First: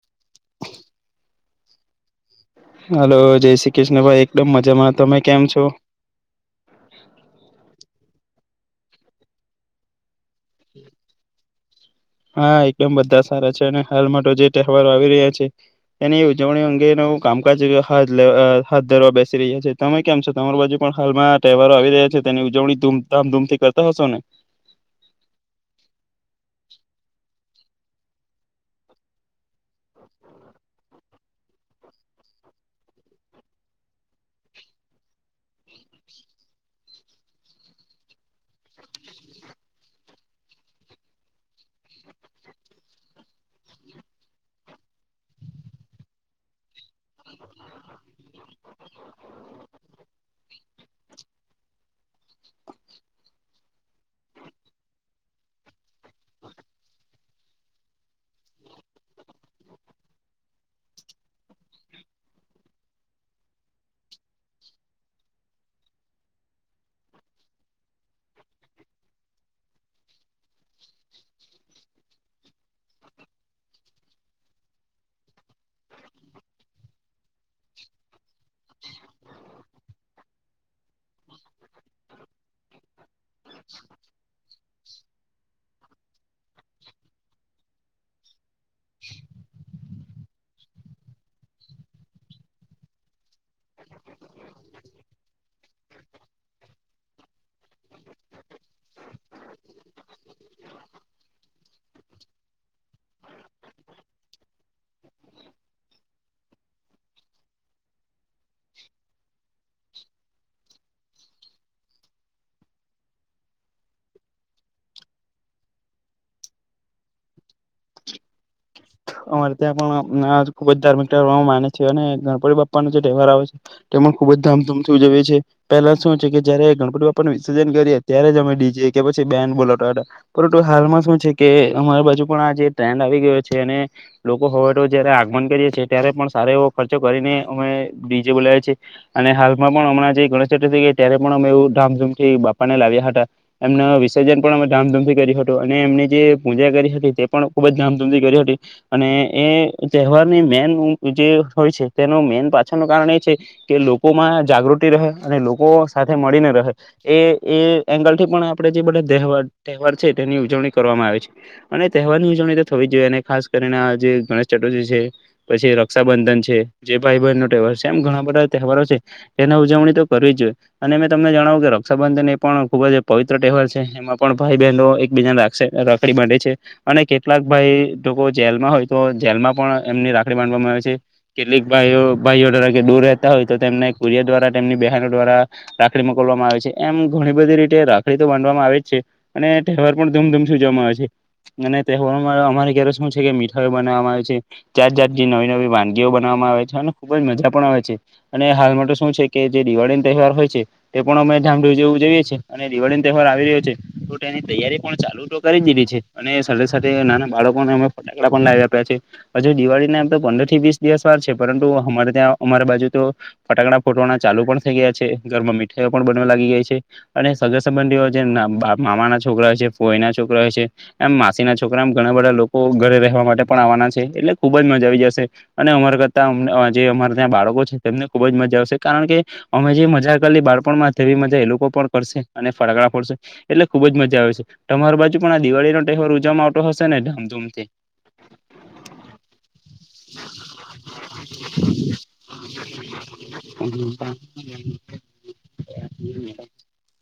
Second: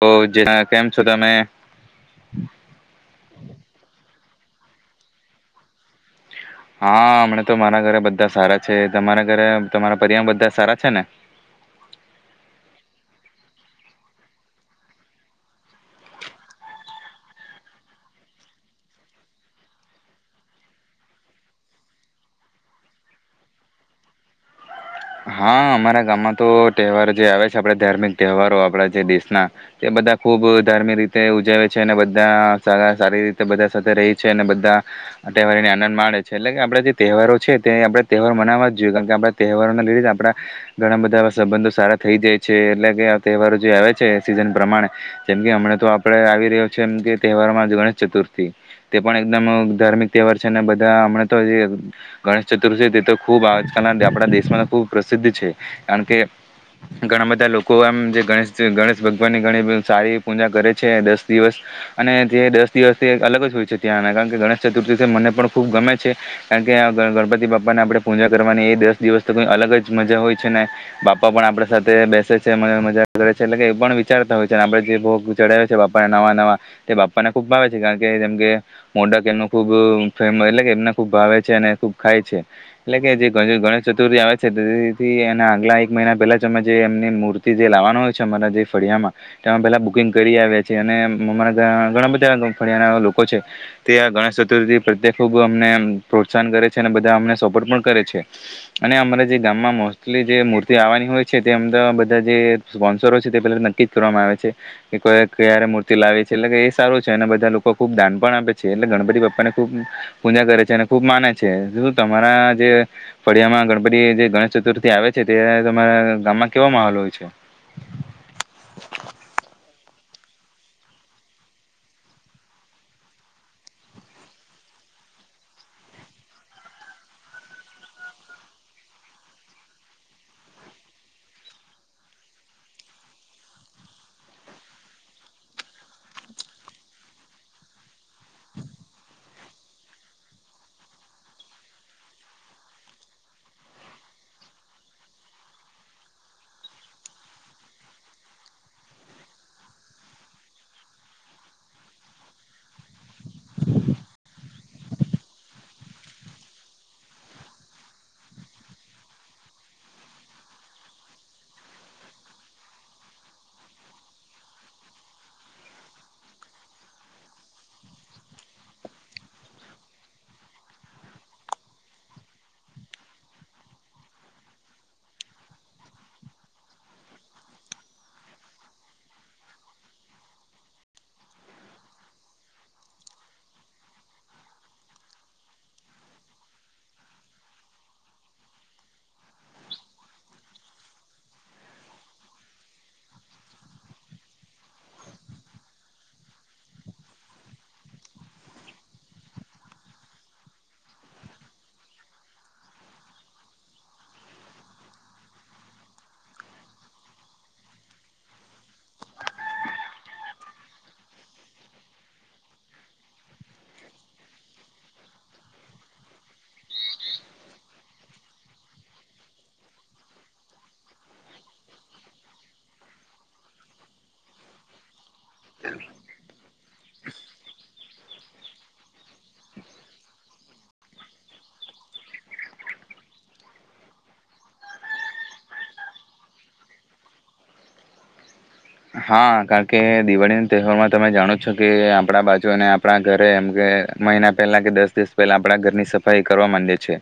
તો જે કેમ છો તમે? હલો જય શ્રી કૃષ્ણ ભાઈ એકદમ મજામાં તમે કેમ છો? હા મને તો મારા ઘરે બધ ધા સારા છે. તમારા ઘરે તમારા પરિવારણ બધા સારા છે ને? હા એકદમ બધા સારા છે અને હાલમાં તો જે તહેવારો આવી રહ્યા છે એની ઉજવણી અંગેનું કામકાજા હાથ ધરવા બેસી રહ્યા છે. તમે કેમ છો તમારી બાજુ પણ હાલમાં તહેવારો આવી રહ્યા છે તેની ઉજવણી ધામધૂમથી કરતા હશો ને? હા અમારા ગામમાં તો તહેવારો જે આવે છે આપડા ધાર્મિક તહેવારો આપડા જે દેશના તે બધા ખુબ ધાર્મિક રીતે ઉજવે છે. અને બધાા સારી રીતે બધા સાથે રહી છે અને બધા તહેવારીને આનંદ માે છે એટલે કે આપણે જે તહેવારો છે તે આપણે તહેવાર મનાવવા જ જોઈએ કારણ કે આપણે તહેવારોને લીધે જ આપણા ઘણા બધા સંબંધો સારા થઈ જાય છે. એટલે કે આ તહેવારો જે આવે છે સિઝન પ્રમાણે જેમ કે હમણાં તો આપણે આવી રહ્યો છે એમ કે તહેવારોમાં ગણેશ ચતુર્થ થી તે પણ એકદમ ધાર્મિક તહેવાર છે. ધા હમણાં તો જે ગણેશ ચતુર્થી તે તો ખુબ આજકાલના આપણા દેશમાં ખૂબ પ્રસિદ્ધ છે. કારણ કે ઘણા બધા લોકો આમ જે ગણેશ ગણેશ ભગવાનની ઘણી સારી પૂજા કરે છે દસ દિવસ અને તે દસ દિવસથી અલગ જ હોય છે ત્યાંના કારણ કે ગણેશ ચતુર્થીથી મને પણ ખૂબ ગમે છે કારણ કે ગણપતિ બાપાને આપણે પૂજા કરવાની એ દસ દિવસ તો કઈ અલગ જ મજા હોય છે. ને બાપા પણ આપડા સાથે બેસે છે મ મજા કરે છે એટલે કે એ પણ વિચારતા હોય છે આપડ જે ભોગ ચડાવે છે બાપાને નવા નવા તે બાપાને ખૂબ ભાવે છે. કારણ કે જેમ કે મોડક એમનું ખૂબ ફેમ એટલે કે એમને ખૂબ ભાવે છે અને ખૂબ ખાય છે. એટલે કે જે ગ ચતુર્થી આવે છે તેથી એના આગલા એક મહિના પહેલા જ અમે જે એમની મૂર્તિ જે લાવવાના હોય છે અમારા જે ફળિયામાં તેમાં પહેલા બુકિંગ કરી આવ્યા છેએ અને અમારા તા ઘણા બધા ફળિયાના લોકો છે તે આ ગણેશ ચતુર્થી પ્રત્યે ખૂબ અમને પ્રોત્સાહન કરે છે અને બધા અમને સપોર્ટ પણ કરે છે. અને અમારા જે ગામમાં મોસ્ટલી જે મૂર્તિ આવવાની હોય છે તે અમ તો બધા જે સ્પોન્સરો છે તે પહેલા નક્કી કરવામાં આવે છે કે કો ક્યારે મૂર્તિ લાવે છે એટલે કે એ સારું છે અને બધા લોકો ખૂબ દાન પણ આપે છે એટલે ગણપતિ પપ્પા ને ખૂબ પૂજા કરે છે અને ખૂબ માને છે શ તમારા જે ફડિયામાં ગણપતિ જે ગણેશ ચતુર્થી આવે છે ત તમારા ગામમાં કેવ માહોલ હોય છે? અમારે ત્યાં પણ ખુબ જ ધાર્મિક તર માને છે અને ગણપતિ બાપ્પાનો જે તહેવાર આવે છે તે પણ ખુબ જ ધામધૂમથી ઉજવે છે પહેલા શું છે કે જયારે ગણપતિ બાપ્પા વિસર્જન કરીએ ત્યારે જ અમે ડીજે કે પછી બેન બોલાતા હતા પરંતુ હાલમાં શું છે કે અમારી બાજુ પણ આ જે ટ્રેન્ડ આવી ગયો છે અને લોકો હવે તો જયારે આગમન કરીએ છી ત્યારે પણ સારો એવો ખર્ચો કરીને અમે ડીજે બોલાવી છીએ અને હાલમાં પણ હમણાં જે ગણેશ ચતુર્થી ત્યારે પણ અમે એવું ધામધૂમથી બાપાને લાવ્યા હતા એમના વિસર્જન પણ અમે ધામધૂમથી કર્યું હતું અને એમની જે પૂજા કરી હતી તે પણ ખુબ જ ધામધૂમથી કરી હતી. અને એ તહેવારની મેન હુ જે હોય છે તેનું મેન પાછળનું કારણ એ છે કે લોકોમાં જાગૃતિ રહે અને લોકો સાથે મળીને રહે એ એ એંગલ થી પણ આપણે જે બધા તહે તહેવાર છે તેની ઉજવણી કરવામાં આવે છે. અને તહેવારની ઉજવણી તો થવી જ જોઈએ અને ખાસ કરીને જે ગણેશ ચતુર્થી છે, પછી રક્ષાબંધન છે, જે ભાઈ બહેન નો તહેવાર છે એમ ઘણા બધા તહેવારો છે એની ઉજવણી તો કરવી જ જોઈએ અને મેં તમને જણાવું કે રક્ષાબંધન એ પણ ખુબ જ પવિત્ર તહેવાર છે એમાં પણ ભાઈ બહેનો એકબીજાને રાસે રાખડી બાંધે છે અને કેટલાક ભાઈ લોકો જેલમાં હોય તો જેલમાં પણ એમની રાખડી બાંધવામાં આવે છે. કેટલીક ભાઈ ભાઈઓ કે દૂર રહેતા હોય તો તેમને કુરિયા દ્વારા તેમની બહેનો દ્વારા રાખડી મોકલવામાં આવે છે એમ ઘણી બધી રીતે રાખડી તો બાંધવામાં આવે જ છે અને તહેવાર પણ ધૂમધૂમ સૂજવવામાં આવે છે અને તહેવારોમાં અમારે ઘરે શું હુ છે કે મીઠાઈઓ બનાવવામાં આવે છે જાત જાત થી નવી નવી વાનગીઓ બનાવવામાં આવે છે. અને ખૂબ જ મજા પણ આવે છે અને હાલ માટે શું છે કે જે દિવાળીનો તહેવાર હોય છે તે પણ અમે ધામડૂવું જોઈએ છીએ અને દિવાળીનો તહેવાર આવી રહ્યો છે તો તેની તૈયારી પણ ચાલુ તો કરી દીધી છે. અને સાથે સાથે નાના બાળકોને અમે [unintelligible] હજુ દિવાળી ના એમ તો પંદર થી વીસ દિવસ વાર છે પરંતુ અમારે ત્યાં અમારી બાજુ તો ફટાકડા ફોટવાના ચાલુ પણ થઈ ગયા છે ઘરમાં મીઠાઈઓ પણ બનવા લાગી ગઈ છે અને સગાડી સંબંધીઓ જે મામા ના છોકરા હોય છે પોય ના છોકરા હોય છે એમ માસી ના છોકરા એમ ઘણા બધા લો કો ઘરે રહેવા માટે પણ આવવાના છે એટલે ખુબ જ મજા આવી જશે અને અમાર કરતા જે અમાર ત્યાં બાળકો છે તેમને ખુબ જ મજા આવશે કારણ કે અમે જે મજા કરલી બાળપણમાં તેવી મજા એ લોકો પણ કરશે અને ફટાકડા ફોડશે એટલે ખુબ જ મજા આવે છે. અમાર બાજુ પણ આ દિવાળીનો તહેવાર ઉજામાં આવટો હશે ને ધામધૂમ જે હા કારણ કે દિવાળી ના તહેવારમાં તમે જાણો છો કે આપણા બાજુને આપણા ઘરે એમ કે મહિના પહેલા કે દસ દિવસ પહેલા આપણા ઘરની સફાઈ કરવા માંડે છે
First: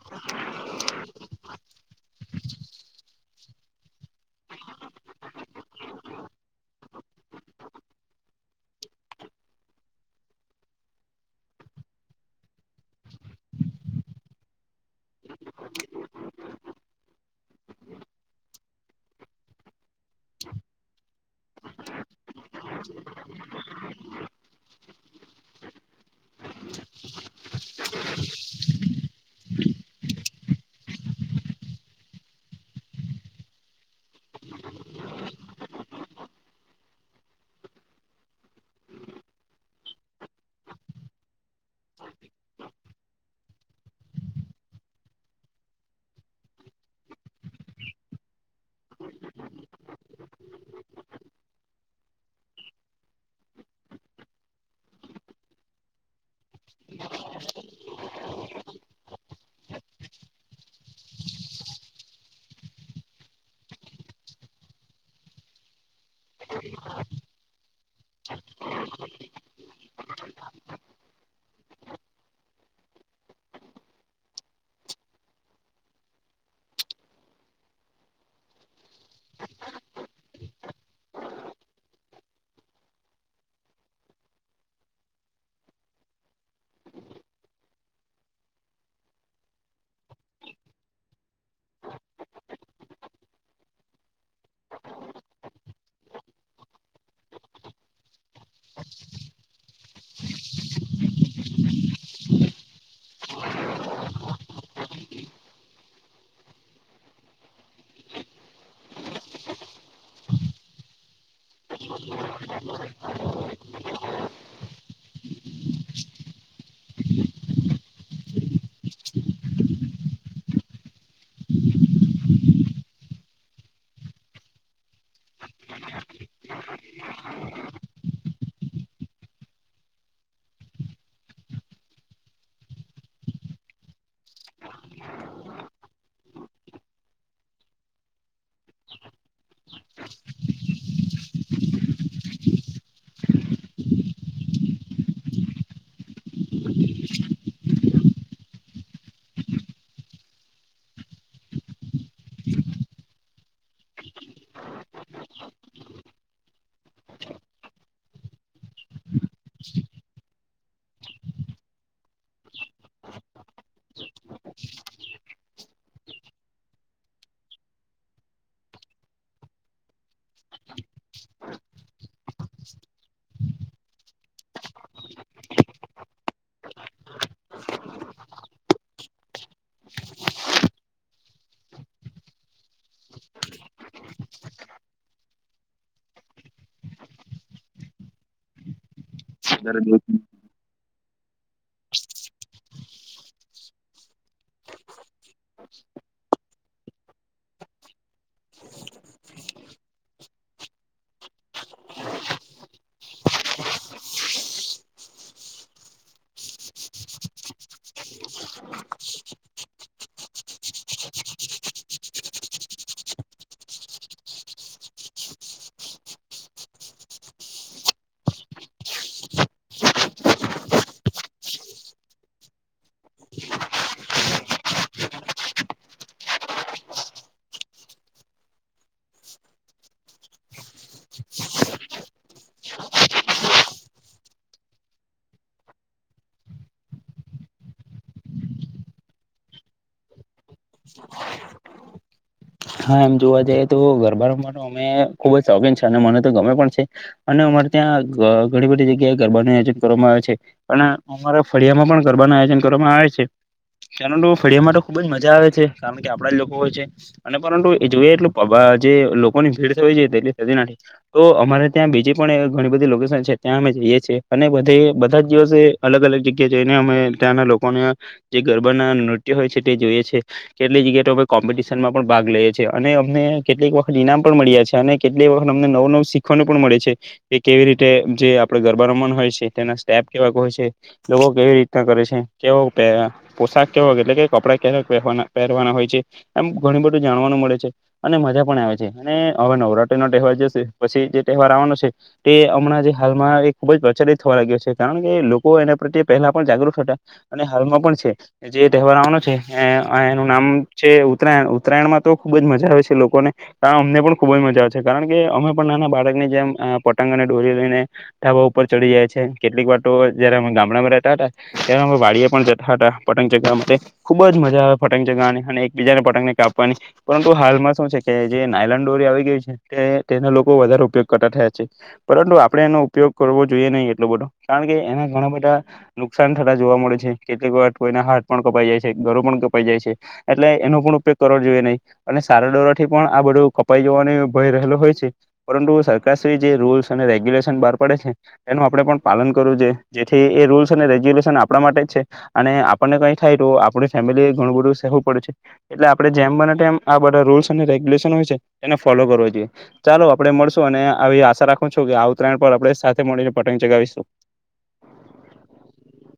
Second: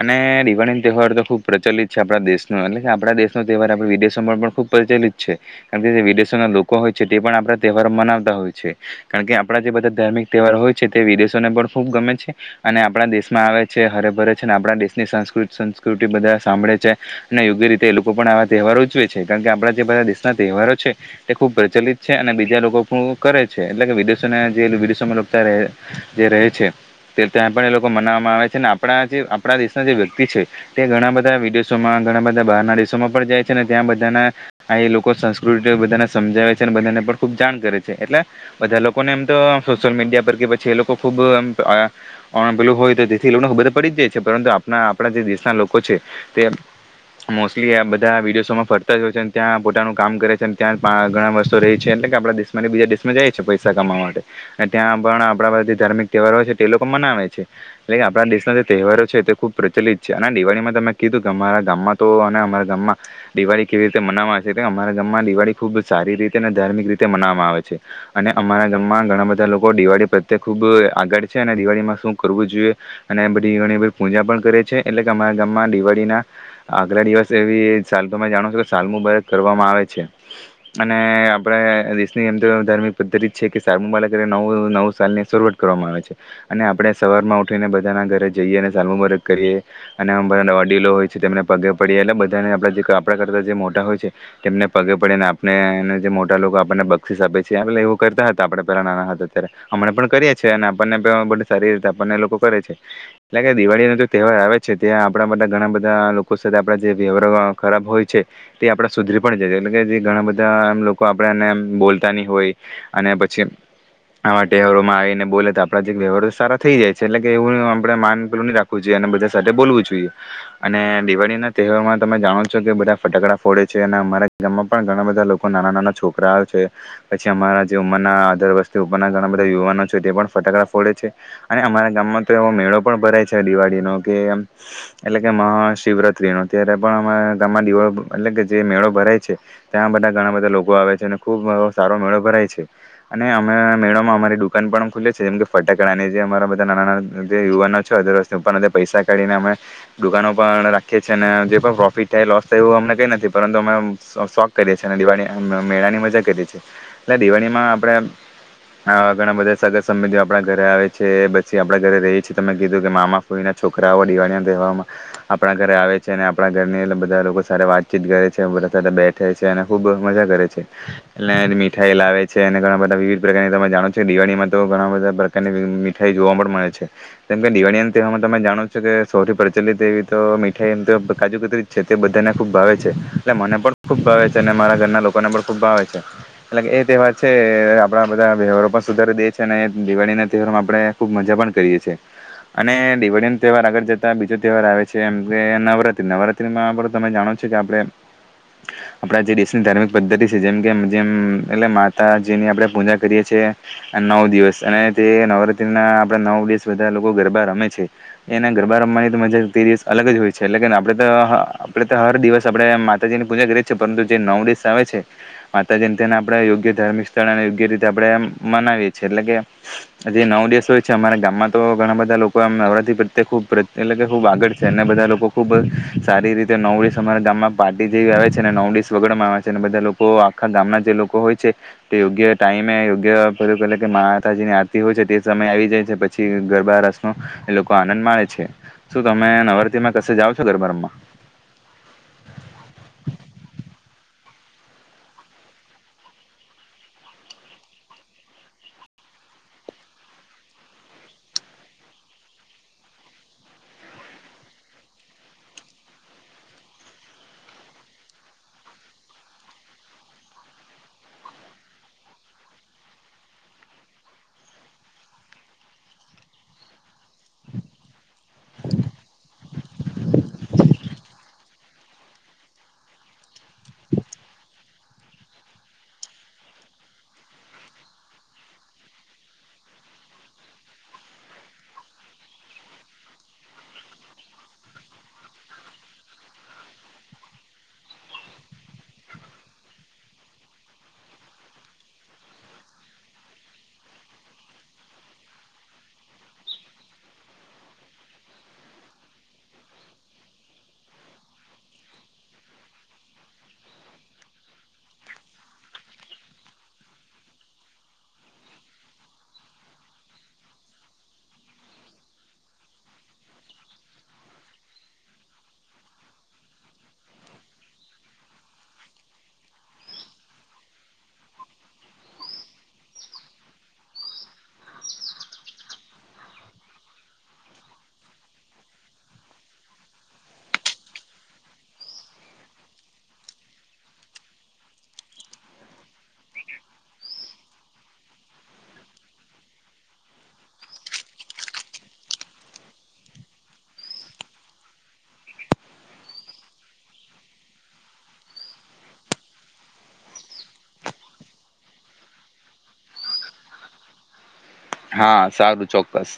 અને દિવાળી ન તહેવાર તો ખુબ પ્રચલિત છે આપણા દેશનો એટલે કે આપણા દેશનું તેહવાર આપ વિદેશોમાં પણ ખુબ પચલિત છે. આથી વિદેશોના લોકો હોય છે તે પણ આપણા તહેવારો મનાવતા હોય છે. કારણ કે આપણા જે બધા ધાર્મિક તહેવાર હોય છે તે વિદેશોને પણ ખૂબ ગમે છે. અને આપણા દેશમાં આવે છે હરે ભરે છે અને આપણા દેશની સંસ્કૃતિ સંસ્કૃતિ બધા સાંભળે છે અને યોગ્ય રીતે એ લોકો પણ આવા તહેવાર ઉજવે છે કારણ કે આપણા જે બધા તહેવારો છે તે ખૂબ પ્રચલિત છે અને બીજા લોકો ખૂ કરે છે એટલે કે વિદેશોને જે વિદેશોમાંં જે રહે છે તે ત્યાં પણ એ લોકો મનાવવામાં આવે છે આપણા જે આપણા દેશના જે વ્યક્તિ છે તે ઘણા બધા વિડીયો શો માં ઘણા બધા બહારના દેશોમાં પણ જાય છેને ત્યાં બ ત્યાના [unintelligible] લોકો [unintelligible] બધાને સમજાવે છે અને બધાને પણ ખૂબ જાણ કરે છે એટલે બધા લોકોને એમ તો સોશિયલ મીડિયા પર કે પછી એ લોકો ખૂબ એમ પણ પેલુ હોય [unintelligible] થી લોકોને ખબર પડી જ જાય છે પરંતુ આપણા આપણા જે દેશના લોકો છે તે મોસ્ટલી આ બધા વિડીયો શો માં ફરતા જ હોય છે ત્યાં પોતાનું કામ કરે છે અને ત્યાં ઘણા વર્ષો રહેહી છે એટલે કે આપણા દેશમાં બીજા દેશમાં જાય છે પૈસા કમાવા માટે અને ત્યાં પણ આપણા જે ધાર્મિક તહેવારો હો છે તે લોકો મનાવે છે એટલે કે આપણા દેશના જે તહેવારો છે તે ખૂબ પ્રચલિત છે અને દિવાળીમાં તમે કીધું કે અરા ગામમાં તો અને અમારા ગામમાં દિવાળી કેવી રીતે મનાવા છે. લે અમારા ગામમાં દિવાળી ખૂબ સારી રીતે અને ધાર્મિક રીતે મનાવામાં આવે છે અને અમારા ગામમાં ઘણા બધા લોકો દિવાળી પ્રત્યે ખૂબ આગળ છે અને દિવાળીમાં શું કરવું જોઈએ અને બધી ઘણી બધી પૂજા પણ કરે છે એટલે કે અમારા ગામમાં દિવાળીના આગલા દિવસ એવી સા તમે જાણો છો કે સાલમુબારક કરવામાં આવે છે અને આપણા દેશની એમ તો ધાર્મિક પદ્ધતિ છે કે સારમુબારક કરીને નવ નવ સાલની શરૂઆત કરવામાં આવે છે અને આપણે સવારમાં ઉઠીને બધાના ઘરે જઈએ અને સારમુબારક કરીએ અને બધાના વડીલો હોય છે તેમને પગે પડીએ એટલે બધાને આપણા જે આપણા કરતાં જે મોટા હોય છે. તેમને પગે પડીેને આપને જે મોટા લોકો આપણને બક્ષીસ આપે છે એવું કરતા હતા આપણે પેલા નાના હતા અત્યારે હમણા પણ કરીએ છીએ અને આપણને બધ સારી રીતે આપણને લોકો કરે છે એટલે કે દિવાળી ન જે તહેવાર આવે છે ત્યાં આપણા બધા ઘણા બધા લોકો સાથે આપ જે વ્યવહ ખરાબ હોય છે તે આપ સુધરી પણ જાય એટલે કે જે ઘણા બધા એમ લોકો આપણે એને બોલતાની હોય અને પછી આવા તહેવારોમાં આવીને બોલે તો આપણા જે વ્યવહાર સારા થઈ જાય છે એટલે કે એવું આપણે માન પલું રાખવું જોઈએ અને બધા સાથે બોલવું જોઈએ અને દિવાળી ના તહેવારમાં તમે જાણો છો કે બધા ફટાકડા ફોડે છે. અને અમારા ગામમાં પણ ઘણા બધા લોકો નાના નાના છોકરાઓ છે પછી અમારા જે ઉંમરના આધર વસ્ષથી ઉપરના ઘણા બધા યુવાનો છે તે પણ ફટાકડા ફોડે છે અને અમારા ગામમાં તો એવો મેળો પણ ભરાય છે. દિવાળીનો કે એટલે કે મહાશિવરાત્રી નો ત્યારે પણ અમારા ગામમાં દિવાળી એટલે જે મેળો ભરાય છે ત્યાં બધા ઘણા બધા લોકો આવે છે અને ખુબ સારો મેળો ભરાય છે અને અમે મેળોમાં અમારી દુકાન પણ ખુલે છે જેમ કે ફટાકડાને જે અમારા બધા નાના નાના જે યુવાનો છે અધર વસ્ ઉપર પૈસા કાઢીને અમે દુકાનો પણ રાખીએ છીએ અને જે પણ પ્રોફિટ થાય લોસ થાય એવું અમને કઈ નથી. પરંતુ અમે શોખ કરીએ છીએ અને દિવાળી મેળાની મજા કરીએીએ એટલે દિવાળીમાં આપણે આવા ઘણા બધા સગર સંબંધી આપણા ઘરે આવે છે પછી આપડા ઘરે રહીએ છીએ તમે કીધું કે મામા ફઈ ના છોકરાઓ દિવાળી ના તહેવારમાં આપણા ઘરે આવે છે અને આપણા ઘરની એ બધા લોકો સાતે વાત ચીત કરે છે બા બેઠે છે અને ખૂબ મજા કરે છે એટલે મીઠાઈ લાવે છે અને ઘણા બધા વિવિધ પ્રકારની તમે જાણો છો દિવાળીમાં તો ઘણા બધા પ્રકારની મીઠાઈ જોવા પણ મળે છે. કેમ કે દિવાળી ના તહેવારમાં તમે જાણો છો કે સૌથી પ્રચલિત એવી તો મીઠાઈ એમ કાજુ કેતરી છે તે બધાને ખૂબ ભાવે. એટ મને પણ ખુબ ભાવે છે, અને મારા ઘરના લોકોને પણ ખુબ ભાવે છે, એટલે એ તહેવાર છે, આપણા બધા વ્યવહારો પણ સુધારી દે છે અને એ દિવાળીના તહેવારમાં આપણે ખૂબ મજા પણ કરીએ છીએ, અને દિવાળીનો તહેવાર આગળ જતા બીજો તહેવાર આવે છે, એમ કે નવરાત્ર્રી નવરાત્રીમાં પણ તમે જાણો છો, કે આપણે આપણા જે દેશની ધાર્મિક પદ્ધતિ છે, જેમ કે જેમ એટલે માતાજીની આપણે પૂજા કરીએ છેએ નવ દિવસ અને તે નવરાત્રીના આપડા નવ દિવસ બધા લોકો ગરબા રમે છે, એના ગરબા રમવાની તો મજા તે દિવસ અલગ જ હોય છે, એટલે કે આપણે તો આપણે દિવ આપે માતાજી ની પૂજા કરીએ છીએ પરંતુ જે નવ દિવસ આવે છે, માતાજીને તેને આપણેે યોગ્ય ધાર્મિક સ્થળ અને યોગ્ય રીતે આપણે મનાવીએ છીએ એટલે કે જે નવ દિવસ હોય છે, અમારા ગામમાં તો ઘણા બધા લોકો નવરાત્રી પ્રત્યે ખબ એટલે ખૂબ આગળ છે, અને બધા લોકો ખુબ સારી રીતે નવ દિવ તમારા ગામમાં પાર્ટી જેવી આવે છે, અને નવ દિવસ વગર માં આવે છે અને બધા લોકો આખા ગામના જે લોકો હોય છે તે યોગ્ય ટાઈમે યોગ્ય બધું કે મા માતાજી ની આરતી હોય છે, તે સમય આવી જાય છે પછી ગરબા રસ ન એ લોકો આનંદ માે છે, શું તમે નવરાત્ર્રીમાં કશે જાવ છો? ગરબા રમાં હા એમ જોવા જઈએ, તો ગરબા માટે અમે ખુબ જ શોખીન છે અને મને તો ગમે પણ છે, અને અમારે ત્યાં ઘણી બધી જગ્યાએ ગરબાનું આયોજન કરવામાં આવે છે, પણ અમારા ફળિયામાં પણ ગરબા ન આયોજન કરવામાં આવે છે કાર ફળિયામાં ખુબ જ મજા આવે છે, કારણ કે આપણા જ લોકો હોય છે, અને પરંતુ એ જોઈએ એટલ જે લોકોની ભીડ થ જોઈ તેટલી થતી નથી, તો અમારે ત્યાં બીજી પણ ઘણી બધી લોકેશન છે, ત્યાં અમે જઈએ છીએ અને બધ બધા જ દિવસે અલગ અલગ જગ્યા જઈને અમે ત્યાંના લોકોને જે ગરબાના નૃત્ય હોય છે, તે જોઈએ છે કેટલી જગ્યા તો કોમ્પિટશનમાં પણ ભાગ લઈએ છીએ અને અમને કેટલીક વખત ઈનામ પણ મળ્યા છે, અને કેટલીક વખત અમને નવું નવું શીખવાનું પણ મળે છે, કે કેવી રીતે જે આપણે ગરબા રમણ હોય છે, તેના સ્ટેપ કેવા હોય છે લોકો કેવી રીતના કરે છે, કેવાો પોશાક કેવા એટલે કે કપડાં કેવા પહેવાના પહેરવાના હોય છે, એમ ઘણ બધું જાણવાનું મળે છે, અને મજા પણ આવે છે, અને હવે નવરાત્રીનો તહેવાર જે પછી જે તહેવાર આવવાનો છે તે હમણાં જે હાલમાં એ ખૂબ જ પ્રચલિત થવા લાગ્યો છે, કારણ કે લોકો એના પ્રત્યે પહેલા પણ જાગૃત હતા અને હાલમાં પણ છે જે તહેવાર આવવાનો છે એનું નામ છે, ઉ ઉત્તરાયણમાં તો ખુબ જ મજા આવે છે, લોકોને પણ અમને પણ ખુબ જ મજા આવે છે, કારણ કે અમે પણ નાના બાળકની જેમ પતંગને ડોરી લઈને ઢાબા ઉપર ચડી જાય છે, કેટલીક વા જયારે અમે ગામડામાં રહેતા હતા ત્યારે અમે વાડીિયા પણ જતા હતા, પતંગ ચગાવા ખુબ જ મજા આવે પતંગ ચગાની અને બીજાને કાપવાની પરંતુ હાલમાં શું છે, કે જે નાયલન્ ડોરી આવી ગય છે તે તેના લોકો વધારે ઉપયોગ કરતા થયા છે પરંતુ આપણે એનો ઉપયોગ કરવો જોઈએ નહી, એટલો બધો કારણ કે એના ઘણા બધા નુકસાન થતા જોવા મળે છે કેટલીક વા એને હાથ પણ કપાઈ જાય છે, ઘરો પણ કપાઈ જાય છે, એટલે એનો પણ ઉપયોગ કરવો જોઈએ નહીં અને સારા દોરથી પણ આ બધું કપાઈ જવાનો ભય રહેલો હોય છે પરંતુ સરકારશ્રી જે રૂલ્સ અને રેગ્યુલેશન બહાર પાડે છે, એનું આપણે પણ પાલન કરવું જોઈએ, જેથી એ રૂલ્સ અને રેગ્યુલેશન આપણા માટે જ છે, અને આપણને કંઈ થાય તો આપણી ફેમિલીએ ઘણું બધું સહેવું પડે છે, એટલે આપણે જેમ બને તેમમ આ બધા રૂલ્સ અને રેગ્યુલેશન હોય છે, એને ફોલો કરો જોઈએ ચાલો આપડણે મળશું અને આવી આશા રાખું છું, કે ઉતરાયણ પર આપે સાથે મળીને પતંગ ચગાવીશું, હા સારું ચોક્કસ